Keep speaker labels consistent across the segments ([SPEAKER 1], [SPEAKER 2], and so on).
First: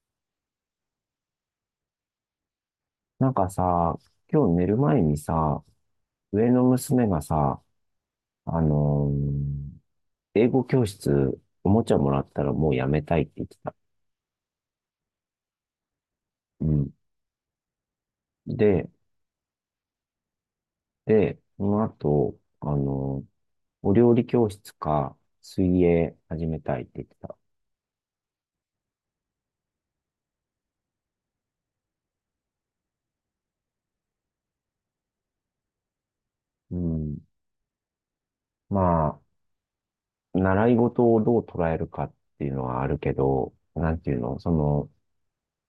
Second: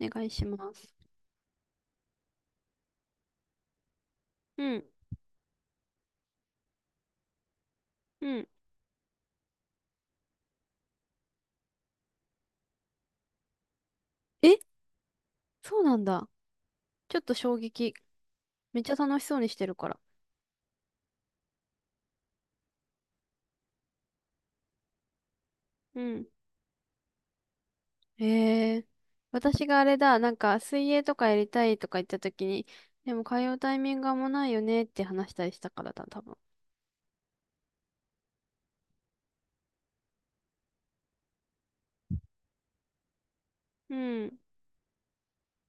[SPEAKER 1] お願いします。
[SPEAKER 2] なんかさ、今日
[SPEAKER 1] う
[SPEAKER 2] 寝る
[SPEAKER 1] ん。
[SPEAKER 2] 前にさ、上の娘がさ、
[SPEAKER 1] うん。
[SPEAKER 2] あのー英語教室、おもちゃもらったらもうやめたいって言ってた。
[SPEAKER 1] え、そうなんだ。
[SPEAKER 2] うん。
[SPEAKER 1] ちょっと衝撃。めっ
[SPEAKER 2] で、
[SPEAKER 1] ちゃ楽しそうにしてるから。
[SPEAKER 2] その後、お料理教室か、水
[SPEAKER 1] う
[SPEAKER 2] 泳
[SPEAKER 1] ん。
[SPEAKER 2] 始めたいって言ってた。
[SPEAKER 1] へえ。私があれだ、なんか水泳とかやりたいとか言った時に、でも通うタイミングがもうないよねって話したりしたからだ、多分。
[SPEAKER 2] うん。まあ、習い事をどう捉えるかっていうのはあるけど、な
[SPEAKER 1] う
[SPEAKER 2] んていうの、
[SPEAKER 1] ん。
[SPEAKER 2] その、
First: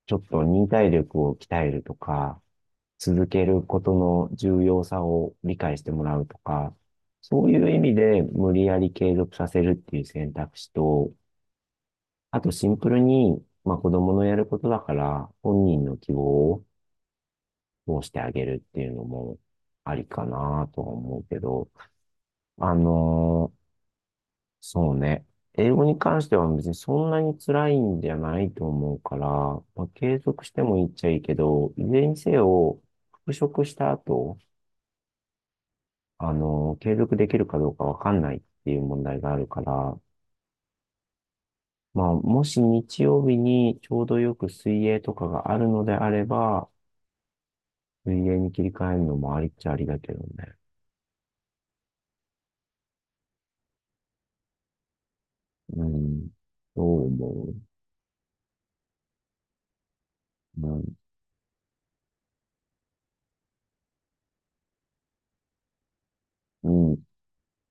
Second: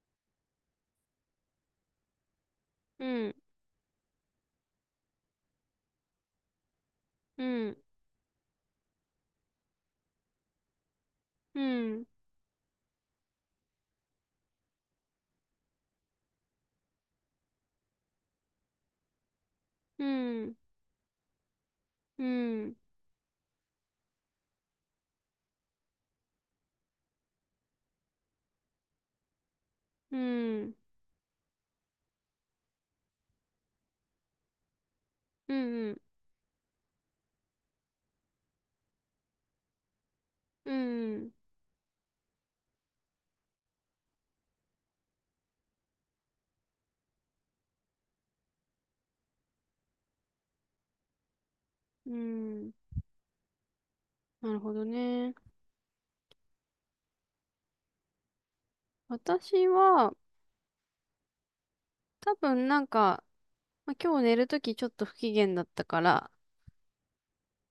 [SPEAKER 2] ちょっと忍耐力を鍛えるとか、
[SPEAKER 1] う
[SPEAKER 2] 続
[SPEAKER 1] ん。
[SPEAKER 2] けることの重要さを理解してもらうとか、
[SPEAKER 1] う
[SPEAKER 2] そういう
[SPEAKER 1] ん。
[SPEAKER 2] 意味で無理やり継続させるっていう選択肢と、
[SPEAKER 1] うん。
[SPEAKER 2] あとシンプルに、まあ子供のやることだから本人の希望を通してあげるっていうのもあ
[SPEAKER 1] う
[SPEAKER 2] りか
[SPEAKER 1] ん。
[SPEAKER 2] なとは思うけど、
[SPEAKER 1] う
[SPEAKER 2] あ
[SPEAKER 1] ん。
[SPEAKER 2] のーそうね。英語に関しては別にそんなに辛いんじゃないと思うから、まあ、
[SPEAKER 1] う
[SPEAKER 2] 継続して
[SPEAKER 1] ん。
[SPEAKER 2] もいいっちゃいいけど、いずれにせよ、復職した後、
[SPEAKER 1] うん。
[SPEAKER 2] あの、継続できるかどうかわかんないっていう問題があるから、
[SPEAKER 1] うん。
[SPEAKER 2] まあ、もし日曜日にちょうどよく水泳とかがあるのであれば、水泳に切り替えるのもありっちゃありだけどね。
[SPEAKER 1] うん。なるほどね。
[SPEAKER 2] うん。どう思う？
[SPEAKER 1] 私は、
[SPEAKER 2] う
[SPEAKER 1] 多分なんか、まあ、今日寝るときちょっと不機嫌だったから、
[SPEAKER 2] ん。うん。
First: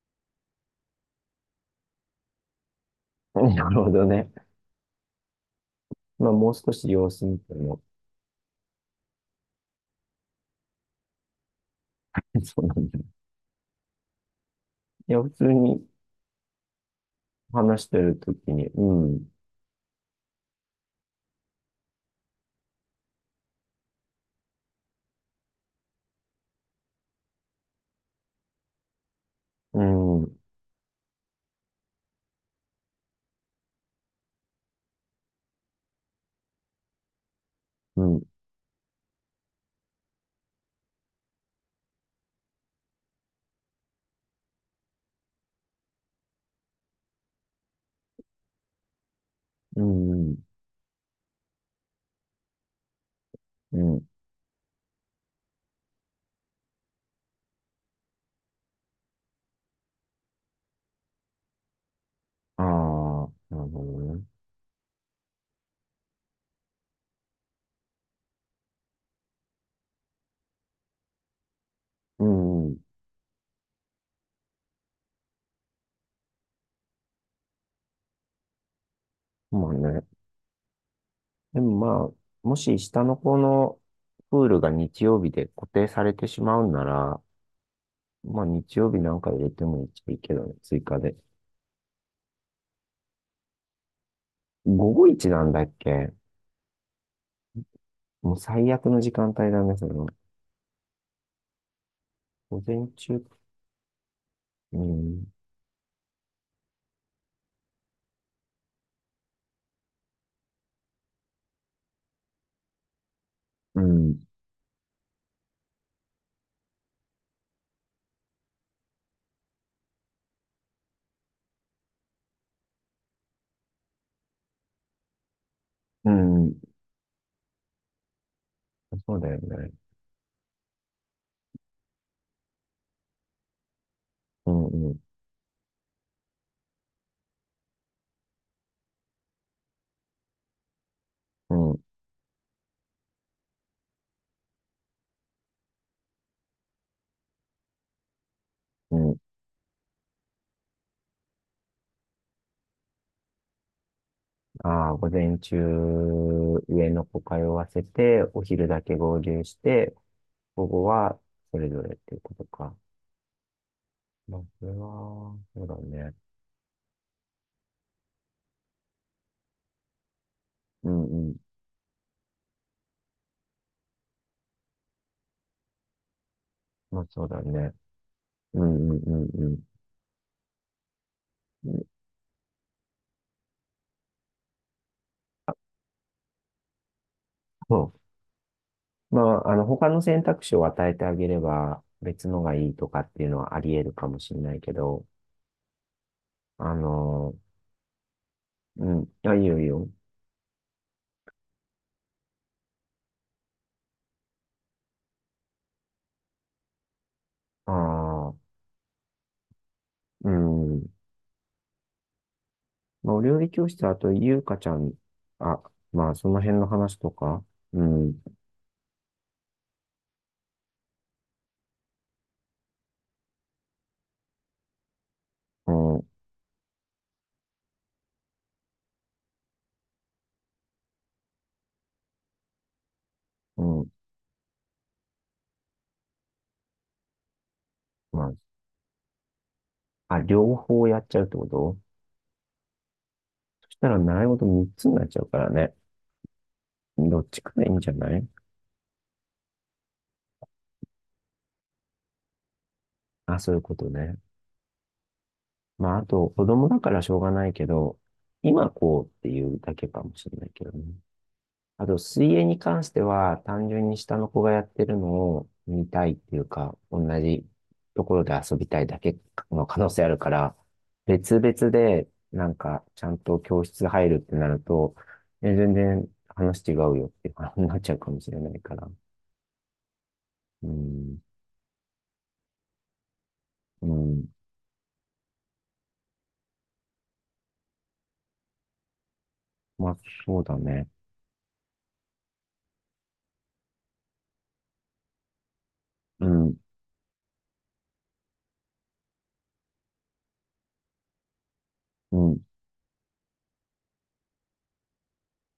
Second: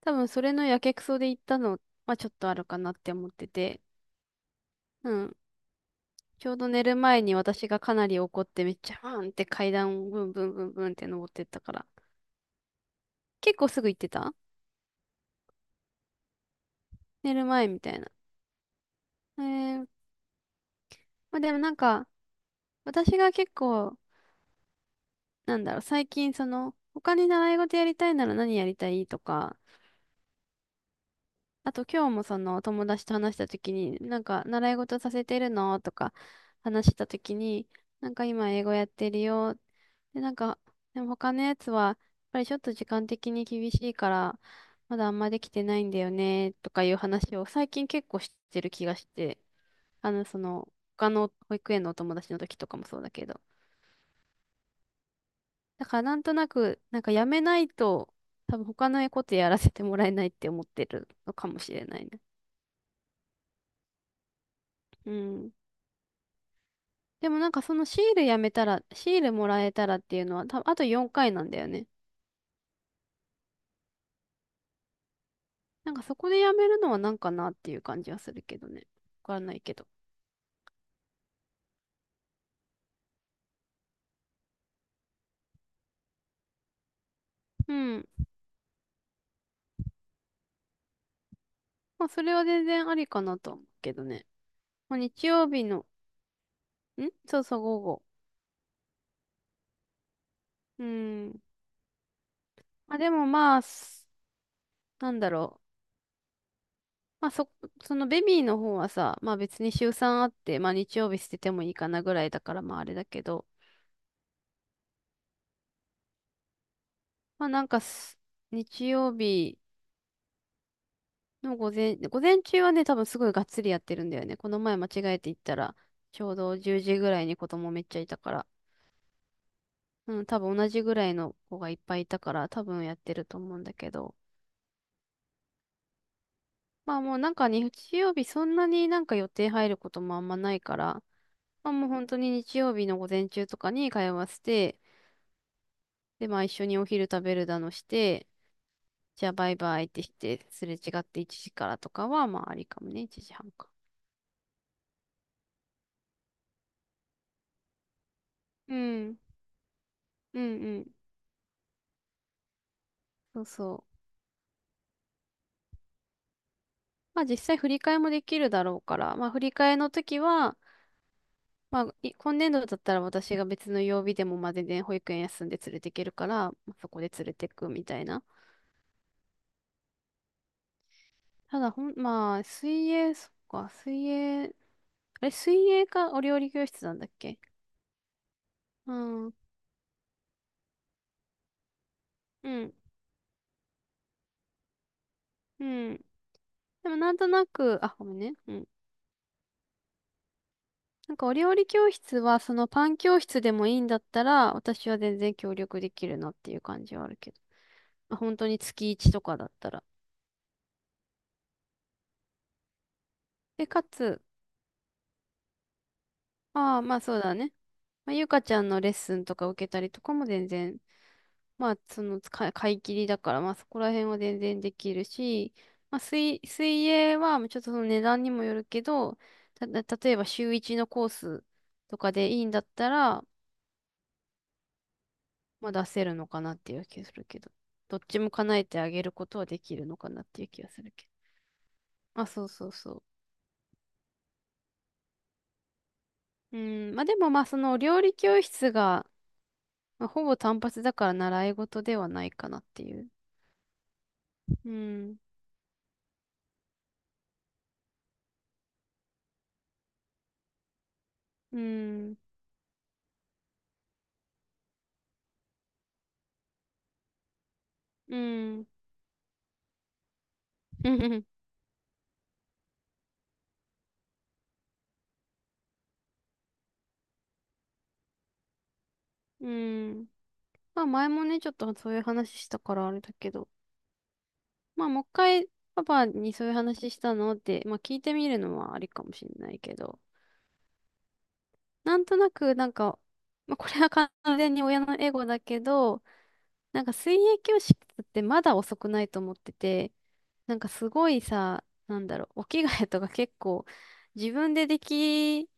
[SPEAKER 1] 多分それのやけくそで行ったのはちょっとあるかなって思っ て
[SPEAKER 2] な
[SPEAKER 1] て。
[SPEAKER 2] るほどね。
[SPEAKER 1] うん。
[SPEAKER 2] まあ、
[SPEAKER 1] ち
[SPEAKER 2] も
[SPEAKER 1] ょ
[SPEAKER 2] う
[SPEAKER 1] うど
[SPEAKER 2] 少
[SPEAKER 1] 寝
[SPEAKER 2] し
[SPEAKER 1] る
[SPEAKER 2] 様
[SPEAKER 1] 前
[SPEAKER 2] 子
[SPEAKER 1] に
[SPEAKER 2] 見て
[SPEAKER 1] 私
[SPEAKER 2] も。
[SPEAKER 1] がかなり怒ってめっちゃバーンって階段をブンブンブンブンって登ってったから。
[SPEAKER 2] そうなんだ。
[SPEAKER 1] 結構すぐ行ってた
[SPEAKER 2] いや、普通に
[SPEAKER 1] 寝る前み
[SPEAKER 2] 話し
[SPEAKER 1] た
[SPEAKER 2] て
[SPEAKER 1] いな。
[SPEAKER 2] るときに、うん、
[SPEAKER 1] えー、まあ、でもなんか私が結構なんだろう、最近その他に習い事やりたいなら何やりたいとか、
[SPEAKER 2] うん、うん、
[SPEAKER 1] あと今日もその友達と話した時に、なんか習い事させてるのとか話した時に、
[SPEAKER 2] う
[SPEAKER 1] なん
[SPEAKER 2] ん、
[SPEAKER 1] か今英語やってるよ。で、なんか、でも他のやつは、やっぱりちょっと時間的に厳しいから、まだあんまできてないんだよね、とかいう話を最近結構してる気がして、
[SPEAKER 2] う
[SPEAKER 1] あの、
[SPEAKER 2] ん。
[SPEAKER 1] その、他の保育園のお友達の時とかもそうだけど。
[SPEAKER 2] うん。
[SPEAKER 1] だからなんとなく、なんかやめないと、多分他のことやらせてもらえないって思ってるのかもしれないね。
[SPEAKER 2] ああ、なるほどね。
[SPEAKER 1] うん。でもなんかそのシールやめたら、シールもらえたらっていうのは、あと4回なんだよね。
[SPEAKER 2] うん、うん。
[SPEAKER 1] なんかそこでやめるのはなんかなっていう感じはするけどね。わからない
[SPEAKER 2] まあ
[SPEAKER 1] けど。
[SPEAKER 2] ね。でもまあ、もし下の子のプールが日曜日で固定されてしまうんなら、
[SPEAKER 1] うん。
[SPEAKER 2] まあ日曜日なんか入れてもいいけどね、追加で。
[SPEAKER 1] まあそれは全然ありかなと思うけどね。
[SPEAKER 2] 午
[SPEAKER 1] まあ、
[SPEAKER 2] 後
[SPEAKER 1] 日
[SPEAKER 2] 一な
[SPEAKER 1] 曜
[SPEAKER 2] んだ
[SPEAKER 1] 日
[SPEAKER 2] っ
[SPEAKER 1] の、
[SPEAKER 2] け？
[SPEAKER 1] んそうそう、午後。
[SPEAKER 2] もう最悪の時間帯だね、その。
[SPEAKER 1] うん。
[SPEAKER 2] 午前
[SPEAKER 1] まあで
[SPEAKER 2] 中、
[SPEAKER 1] もまあ、す
[SPEAKER 2] う
[SPEAKER 1] なん
[SPEAKER 2] ん、
[SPEAKER 1] だろう。まあそ、そのベビーの方はさ、まあ別に週3あって、まあ日曜日捨ててもいいかなぐらいだからまああれだけど、
[SPEAKER 2] うん、
[SPEAKER 1] まあなんかす、日曜日、の午前、午前中はね、多分すごいがっつりやってるんだよね。この前間違えて行ったら、
[SPEAKER 2] う
[SPEAKER 1] ちょう
[SPEAKER 2] ん、
[SPEAKER 1] ど10時ぐらいに子供めっちゃいたから、
[SPEAKER 2] そうだよね。
[SPEAKER 1] うん、多分同じぐらいの子がいっぱいいたから、多分やってると思うんだけど。
[SPEAKER 2] うん、うん、
[SPEAKER 1] まあもうなんかね、日曜日そんなになんか予定入ることもあんまないから、
[SPEAKER 2] う
[SPEAKER 1] まあ
[SPEAKER 2] ん、
[SPEAKER 1] もう本当に日曜日の午前中とかに通わせて、でまあ一緒にお昼食べるだのして、
[SPEAKER 2] うん。
[SPEAKER 1] じゃあバイバイってして、すれ違って1時からとかはまあありかもね、1時半か。
[SPEAKER 2] ああ、午前中、上の子通わせて、お昼
[SPEAKER 1] う
[SPEAKER 2] だけ
[SPEAKER 1] ん、
[SPEAKER 2] 合流して、
[SPEAKER 1] うん
[SPEAKER 2] 午
[SPEAKER 1] う
[SPEAKER 2] 後
[SPEAKER 1] ん。
[SPEAKER 2] はそれぞれっていうことか。
[SPEAKER 1] そうそう。
[SPEAKER 2] まあ、それは、そうだね。
[SPEAKER 1] まあ実際振り替えもできるだろうから、まあ振り替えの時は、
[SPEAKER 2] うんうん。
[SPEAKER 1] まあ今年度だったら私が別の曜日でもまあ全然保育園休んで連れて行けるから、まあそ
[SPEAKER 2] ま
[SPEAKER 1] こ
[SPEAKER 2] あ
[SPEAKER 1] で
[SPEAKER 2] そ
[SPEAKER 1] 連
[SPEAKER 2] う
[SPEAKER 1] れ
[SPEAKER 2] だ
[SPEAKER 1] てく
[SPEAKER 2] ね。
[SPEAKER 1] みたいな。
[SPEAKER 2] うんうんうん
[SPEAKER 1] た
[SPEAKER 2] う
[SPEAKER 1] だ
[SPEAKER 2] ん。
[SPEAKER 1] まあ水泳、そっか、水泳、あれ水泳かお料理教室なんだっけ？
[SPEAKER 2] そ
[SPEAKER 1] う
[SPEAKER 2] う。ま
[SPEAKER 1] ん、う
[SPEAKER 2] あ、あの、他の選択肢を与えてあげれば、別のがい
[SPEAKER 1] ん、
[SPEAKER 2] いとかっていうのはあり得るかもしれないけど、
[SPEAKER 1] うん。
[SPEAKER 2] あ
[SPEAKER 1] でもなんと
[SPEAKER 2] の、
[SPEAKER 1] なく、あ、ごめんね。うん。
[SPEAKER 2] うん。あ、いいよいいよ。
[SPEAKER 1] なんかお料理教室はそのパン教室でもいいんだったら、私は全然協力できるなっていう感じはあるけど。
[SPEAKER 2] あ
[SPEAKER 1] まあ
[SPEAKER 2] あ、
[SPEAKER 1] 本当に月1とかだったら。
[SPEAKER 2] うん。まあ、お料理
[SPEAKER 1] で、
[SPEAKER 2] 教
[SPEAKER 1] か
[SPEAKER 2] 室、あと、
[SPEAKER 1] つ、
[SPEAKER 2] ゆうかちゃん、あ、まあ、その辺の
[SPEAKER 1] ああ、
[SPEAKER 2] 話
[SPEAKER 1] まあ
[SPEAKER 2] と
[SPEAKER 1] そうだ
[SPEAKER 2] か、
[SPEAKER 1] ね。
[SPEAKER 2] う
[SPEAKER 1] まあ、
[SPEAKER 2] ん、
[SPEAKER 1] ゆかちゃんのレッスンとか受けたりとかも全然、まあその使い、買い切りだから、まあそこら辺は全然できるし、
[SPEAKER 2] う
[SPEAKER 1] まあ
[SPEAKER 2] ん、
[SPEAKER 1] 水、水泳はちょっとその値段にもよるけど、た、例えば週一のコースとかでいいんだったら、
[SPEAKER 2] うん、
[SPEAKER 1] まあ出せるのかなっていう気がするけど、どっち
[SPEAKER 2] ま
[SPEAKER 1] も叶えてあげることはできるのか
[SPEAKER 2] あ、
[SPEAKER 1] な
[SPEAKER 2] あ、
[SPEAKER 1] っていう
[SPEAKER 2] 両
[SPEAKER 1] 気がす
[SPEAKER 2] 方
[SPEAKER 1] る
[SPEAKER 2] やっ
[SPEAKER 1] けど。
[SPEAKER 2] ちゃうってこと？
[SPEAKER 1] まあそうそうそ
[SPEAKER 2] そしたら習い事3つになっちゃうからね。
[SPEAKER 1] う。うん、まあで
[SPEAKER 2] どっ
[SPEAKER 1] もま
[SPEAKER 2] ち
[SPEAKER 1] あ
[SPEAKER 2] か
[SPEAKER 1] そ
[SPEAKER 2] でいい
[SPEAKER 1] の
[SPEAKER 2] んじゃ
[SPEAKER 1] 料理
[SPEAKER 2] ない？
[SPEAKER 1] 教室が、まあ、ほぼ単発だから習い事ではないかなっていう。
[SPEAKER 2] あ、そういうことね。
[SPEAKER 1] うん
[SPEAKER 2] まあ、あと、子供だからしょうがないけど、今こうっていうだけかもしれないけどね。
[SPEAKER 1] う
[SPEAKER 2] あと、
[SPEAKER 1] ん。
[SPEAKER 2] 水泳に関しては、単純に下の子がやってるのを見たいっていうか、同じと
[SPEAKER 1] う
[SPEAKER 2] ころで遊
[SPEAKER 1] ん。
[SPEAKER 2] びたいだけの可能性あるから、
[SPEAKER 1] うん。
[SPEAKER 2] 別 々で、なんか、ちゃんと教室入るってなると、え全然話違うよっていう話になっちゃうかもしれないから。
[SPEAKER 1] うん、
[SPEAKER 2] う
[SPEAKER 1] まあ前
[SPEAKER 2] ん、
[SPEAKER 1] もね、ちょっとそういう話したからあれだけど、
[SPEAKER 2] うん、
[SPEAKER 1] まあもう一回パパにそういう話したのって、まあ聞いてみるのはありかもしれないけ
[SPEAKER 2] まあ、
[SPEAKER 1] ど、
[SPEAKER 2] そうだね。
[SPEAKER 1] なんとなくなんか、まあこれは完全に親のエゴだけど、
[SPEAKER 2] うん、
[SPEAKER 1] なんか水泳教室ってまだ遅くないと思ってて、なんかすごいさ、なん
[SPEAKER 2] う
[SPEAKER 1] だろう、
[SPEAKER 2] ん。
[SPEAKER 1] お着替えとか結構自分ででき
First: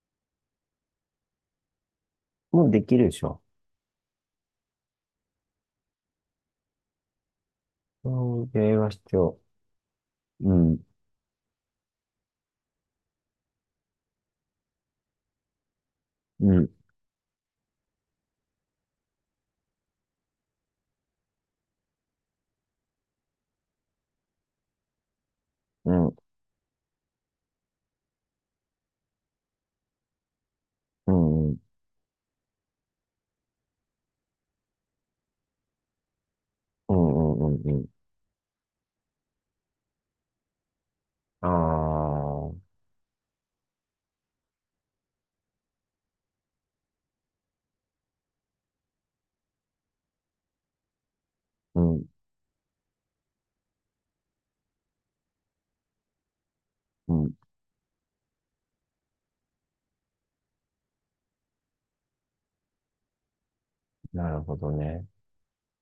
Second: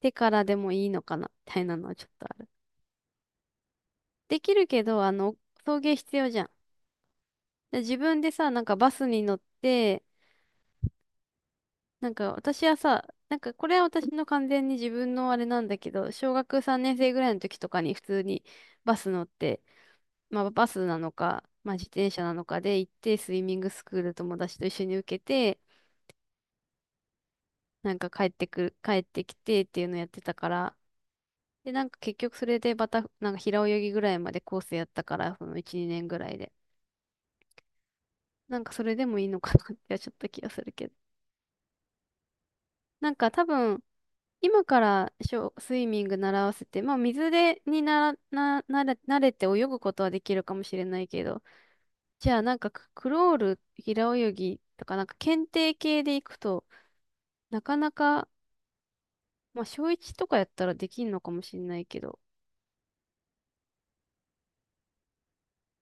[SPEAKER 1] てからでもいいのかな、みたいなのはちょっとある。
[SPEAKER 2] もうできるでしょ。
[SPEAKER 1] できるけど、あの、送迎必要じゃん。で、自分で
[SPEAKER 2] そ
[SPEAKER 1] さ、なんか
[SPEAKER 2] れは
[SPEAKER 1] バス
[SPEAKER 2] 必
[SPEAKER 1] に乗
[SPEAKER 2] 要。
[SPEAKER 1] って、
[SPEAKER 2] うん、
[SPEAKER 1] なんか私はさ、なんかこれは私の完全に自分のあれなんだけど、小
[SPEAKER 2] う
[SPEAKER 1] 学
[SPEAKER 2] ん、
[SPEAKER 1] 3年生ぐらいの時とかに普通にバス乗って、まあバスなのか、まあ自転車なのかで行って、スイミングスクール友達と一緒に受けて、
[SPEAKER 2] うん、
[SPEAKER 1] なんか帰ってくる、帰ってきてっていうのやってたから、
[SPEAKER 2] うん、うん、うん、
[SPEAKER 1] で、なんか結局それでまた、なんか平泳ぎぐらいまでコースやったから、その1、2年ぐらいで。
[SPEAKER 2] うん、うん。
[SPEAKER 1] なんかそれでもいいのかなってちょっと気がするけど。
[SPEAKER 2] ああ、
[SPEAKER 1] なんか多分、今からショースイミング習わせて、まあ水で、になな、なれ、慣れて泳ぐことはできるかもしれないけど、
[SPEAKER 2] うん、
[SPEAKER 1] じゃあなんかクロール、平泳ぎとかなんか検定系で行くと、
[SPEAKER 2] うん。
[SPEAKER 1] なかなか、まあ小1とかやったらできんのかもしれないけど、
[SPEAKER 2] なるほどね。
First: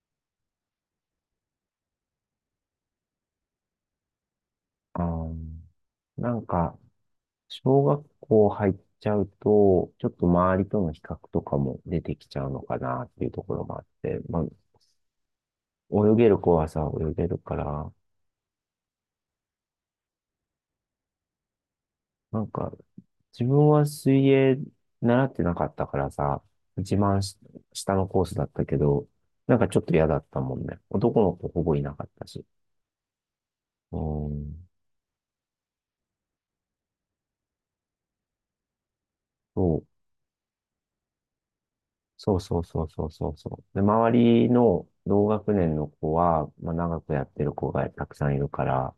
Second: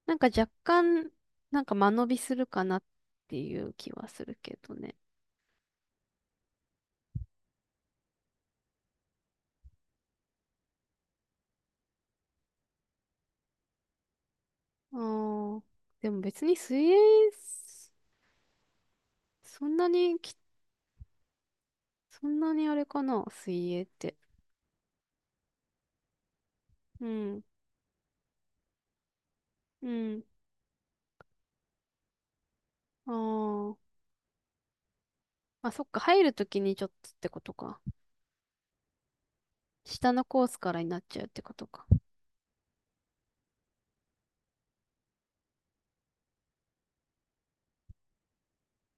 [SPEAKER 1] なんか若干、なんか間延びするかなっていう気はするけどね。
[SPEAKER 2] ああ、なんか、小学校入っちゃうと、ちょっと周りとの比較とかも出てきちゃうのかなっていうところもあって、まあ、
[SPEAKER 1] あーで
[SPEAKER 2] 泳
[SPEAKER 1] も
[SPEAKER 2] げる
[SPEAKER 1] 別
[SPEAKER 2] 子
[SPEAKER 1] に
[SPEAKER 2] は
[SPEAKER 1] 水
[SPEAKER 2] さ、
[SPEAKER 1] 泳、
[SPEAKER 2] 泳げるから、
[SPEAKER 1] そんなにき、そ
[SPEAKER 2] な
[SPEAKER 1] ん
[SPEAKER 2] ん
[SPEAKER 1] なに
[SPEAKER 2] か、
[SPEAKER 1] あれかな、
[SPEAKER 2] 自分
[SPEAKER 1] 水泳
[SPEAKER 2] は
[SPEAKER 1] って。
[SPEAKER 2] 水泳習ってなかったからさ、一
[SPEAKER 1] う
[SPEAKER 2] 番し
[SPEAKER 1] ん
[SPEAKER 2] 下のコースだったけど、なんかちょっ
[SPEAKER 1] う
[SPEAKER 2] と嫌だ
[SPEAKER 1] ん。
[SPEAKER 2] ったもんね。男の子ほぼいなかったし。
[SPEAKER 1] あ
[SPEAKER 2] うん。
[SPEAKER 1] あ。あ、そっか。入るときにちょっとってことか。
[SPEAKER 2] そう、
[SPEAKER 1] 下のコースからになっちゃうってことか。
[SPEAKER 2] そうそうそうそうそうそう。で、周りの同学年の子は、まあ、長くやってる子がたくさんいるから、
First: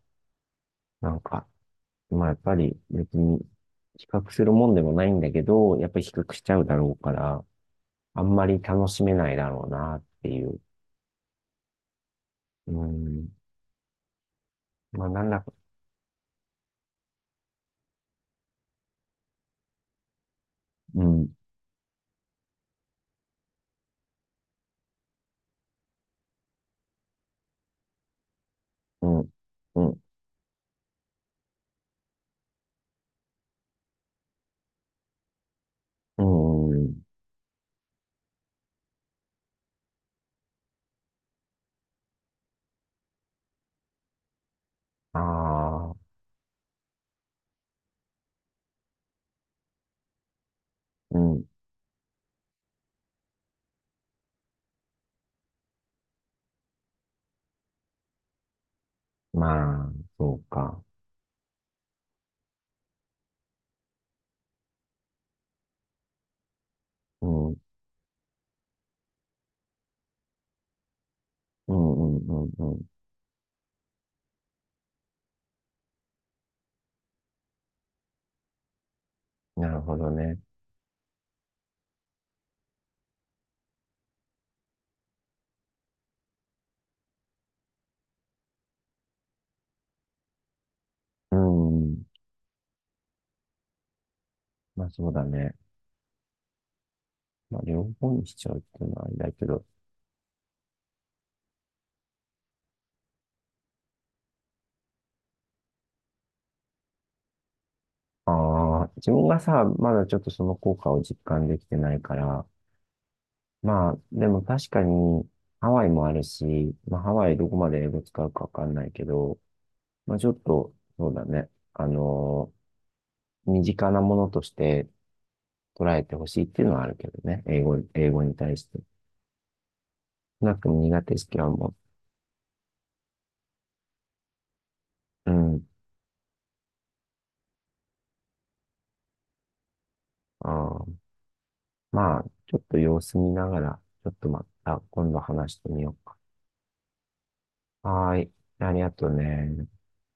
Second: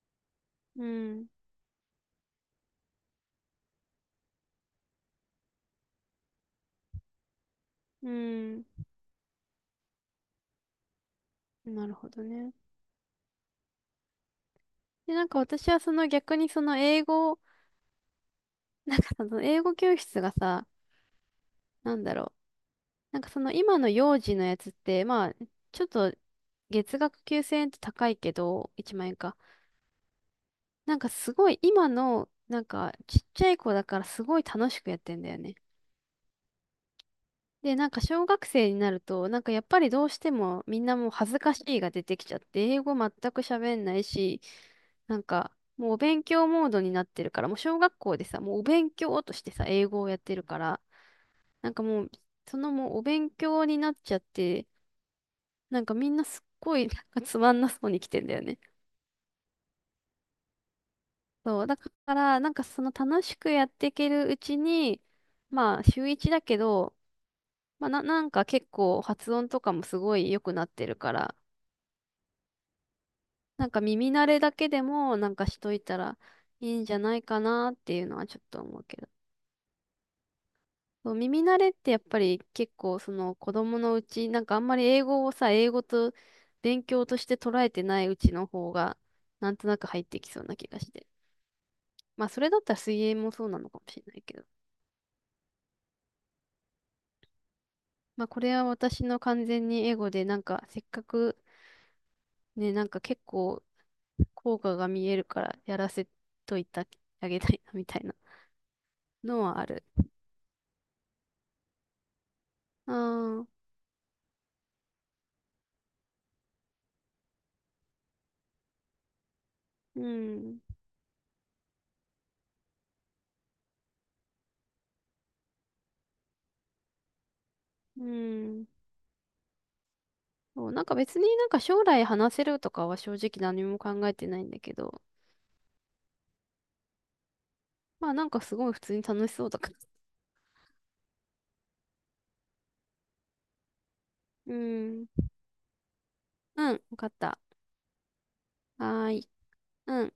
[SPEAKER 1] う
[SPEAKER 2] なん
[SPEAKER 1] ん。
[SPEAKER 2] か、まあ、やっぱり別に比較するもんでもないんだけど、やっぱり比較しちゃうだろうから、
[SPEAKER 1] う
[SPEAKER 2] あんまり
[SPEAKER 1] ん。
[SPEAKER 2] 楽しめないだろうなっていう。
[SPEAKER 1] なるほどね。
[SPEAKER 2] うん。まあ、
[SPEAKER 1] で、
[SPEAKER 2] な
[SPEAKER 1] な
[SPEAKER 2] ん
[SPEAKER 1] んか
[SPEAKER 2] だか、
[SPEAKER 1] 私はその逆にその英語、その英語教室がさ、
[SPEAKER 2] うん、
[SPEAKER 1] なんだろう。なんかその今の幼児のやつって、まあ、ちょっと月額9000円って高いけど、1
[SPEAKER 2] う
[SPEAKER 1] 万円
[SPEAKER 2] ん、
[SPEAKER 1] か。
[SPEAKER 2] うん、
[SPEAKER 1] なんかすごい今の、なんかちっちゃい子だからすごい楽しくやってんだよね。
[SPEAKER 2] うん、うん。
[SPEAKER 1] で、なんか小学生になると、なんかやっぱりどうしてもみんなもう恥ずかしいが出てきちゃって、英語全く喋んないし、なんか
[SPEAKER 2] あ
[SPEAKER 1] もう
[SPEAKER 2] あ、
[SPEAKER 1] お勉強モードになってるから、もう小学校でさ、もうお勉強としてさ、英語をやってるから、
[SPEAKER 2] うん。
[SPEAKER 1] なんかもう、そのもうお勉強になっちゃって、なんかみんなすっごいなんかつまんなそうに来てんだよね。
[SPEAKER 2] まあ、そうか。
[SPEAKER 1] そう、だから、なんかその楽しくやっていけるうちに、まあ週一だけど、
[SPEAKER 2] うん、うん、
[SPEAKER 1] まあな、なんか結構発音とかもすごい良くなってるから、
[SPEAKER 2] うん、うん、うん。
[SPEAKER 1] なんか耳慣れだけでもなんかしといたらいいんじゃないかなっていうのはちょっと思うけど。
[SPEAKER 2] なるほどね。
[SPEAKER 1] そう耳慣れってやっぱり結構その子供のうち、なんかあんまり英語をさ、英語と勉強として捉えてないうちの方がなんとなく入ってきそうな気がして。
[SPEAKER 2] うん。
[SPEAKER 1] まあそれだったら水泳もそうなのかもしれないけど。
[SPEAKER 2] まあ、そうだね。まあ、両方に
[SPEAKER 1] まあ
[SPEAKER 2] し
[SPEAKER 1] こ
[SPEAKER 2] ちゃ
[SPEAKER 1] れ
[SPEAKER 2] うっ
[SPEAKER 1] は
[SPEAKER 2] ていうの
[SPEAKER 1] 私
[SPEAKER 2] はあれ
[SPEAKER 1] の
[SPEAKER 2] だけ
[SPEAKER 1] 完
[SPEAKER 2] ど、
[SPEAKER 1] 全にエゴでなんかせっかくね、なんか結構効果が見えるからやらせといてあげたいなみたいな
[SPEAKER 2] ああ、自分が
[SPEAKER 1] のは
[SPEAKER 2] さ、
[SPEAKER 1] ある。
[SPEAKER 2] まだちょっとその効果を実感できてないから、
[SPEAKER 1] ああ、
[SPEAKER 2] まあ、でも確かに、ハワイもあるし、まあ、ハワイどこまで英語使うかわかんないけど、
[SPEAKER 1] う
[SPEAKER 2] まあ、ちょっ
[SPEAKER 1] ん。
[SPEAKER 2] と、そうだね、身近なものとして捉えてほしいっていうのはあるけどね、英語、
[SPEAKER 1] う
[SPEAKER 2] 英語に対し
[SPEAKER 1] ん。
[SPEAKER 2] て。少なく
[SPEAKER 1] そ
[SPEAKER 2] と
[SPEAKER 1] う、
[SPEAKER 2] も
[SPEAKER 1] なんか
[SPEAKER 2] 苦手
[SPEAKER 1] 別
[SPEAKER 2] 意
[SPEAKER 1] に
[SPEAKER 2] 識
[SPEAKER 1] な
[SPEAKER 2] は
[SPEAKER 1] んか
[SPEAKER 2] も
[SPEAKER 1] 将来話せるとかは正直何も考えてないんだけど、
[SPEAKER 2] う、うん、
[SPEAKER 1] まあなんかすごい普通に楽しそうだから。
[SPEAKER 2] あー、まあ、ちょっと様子見ながら、ちょっとま
[SPEAKER 1] う
[SPEAKER 2] た
[SPEAKER 1] ん。
[SPEAKER 2] 今度話してみようか。
[SPEAKER 1] うん、わかった。
[SPEAKER 2] はーい。ありがと
[SPEAKER 1] はー
[SPEAKER 2] う
[SPEAKER 1] い。
[SPEAKER 2] ね。
[SPEAKER 1] うん。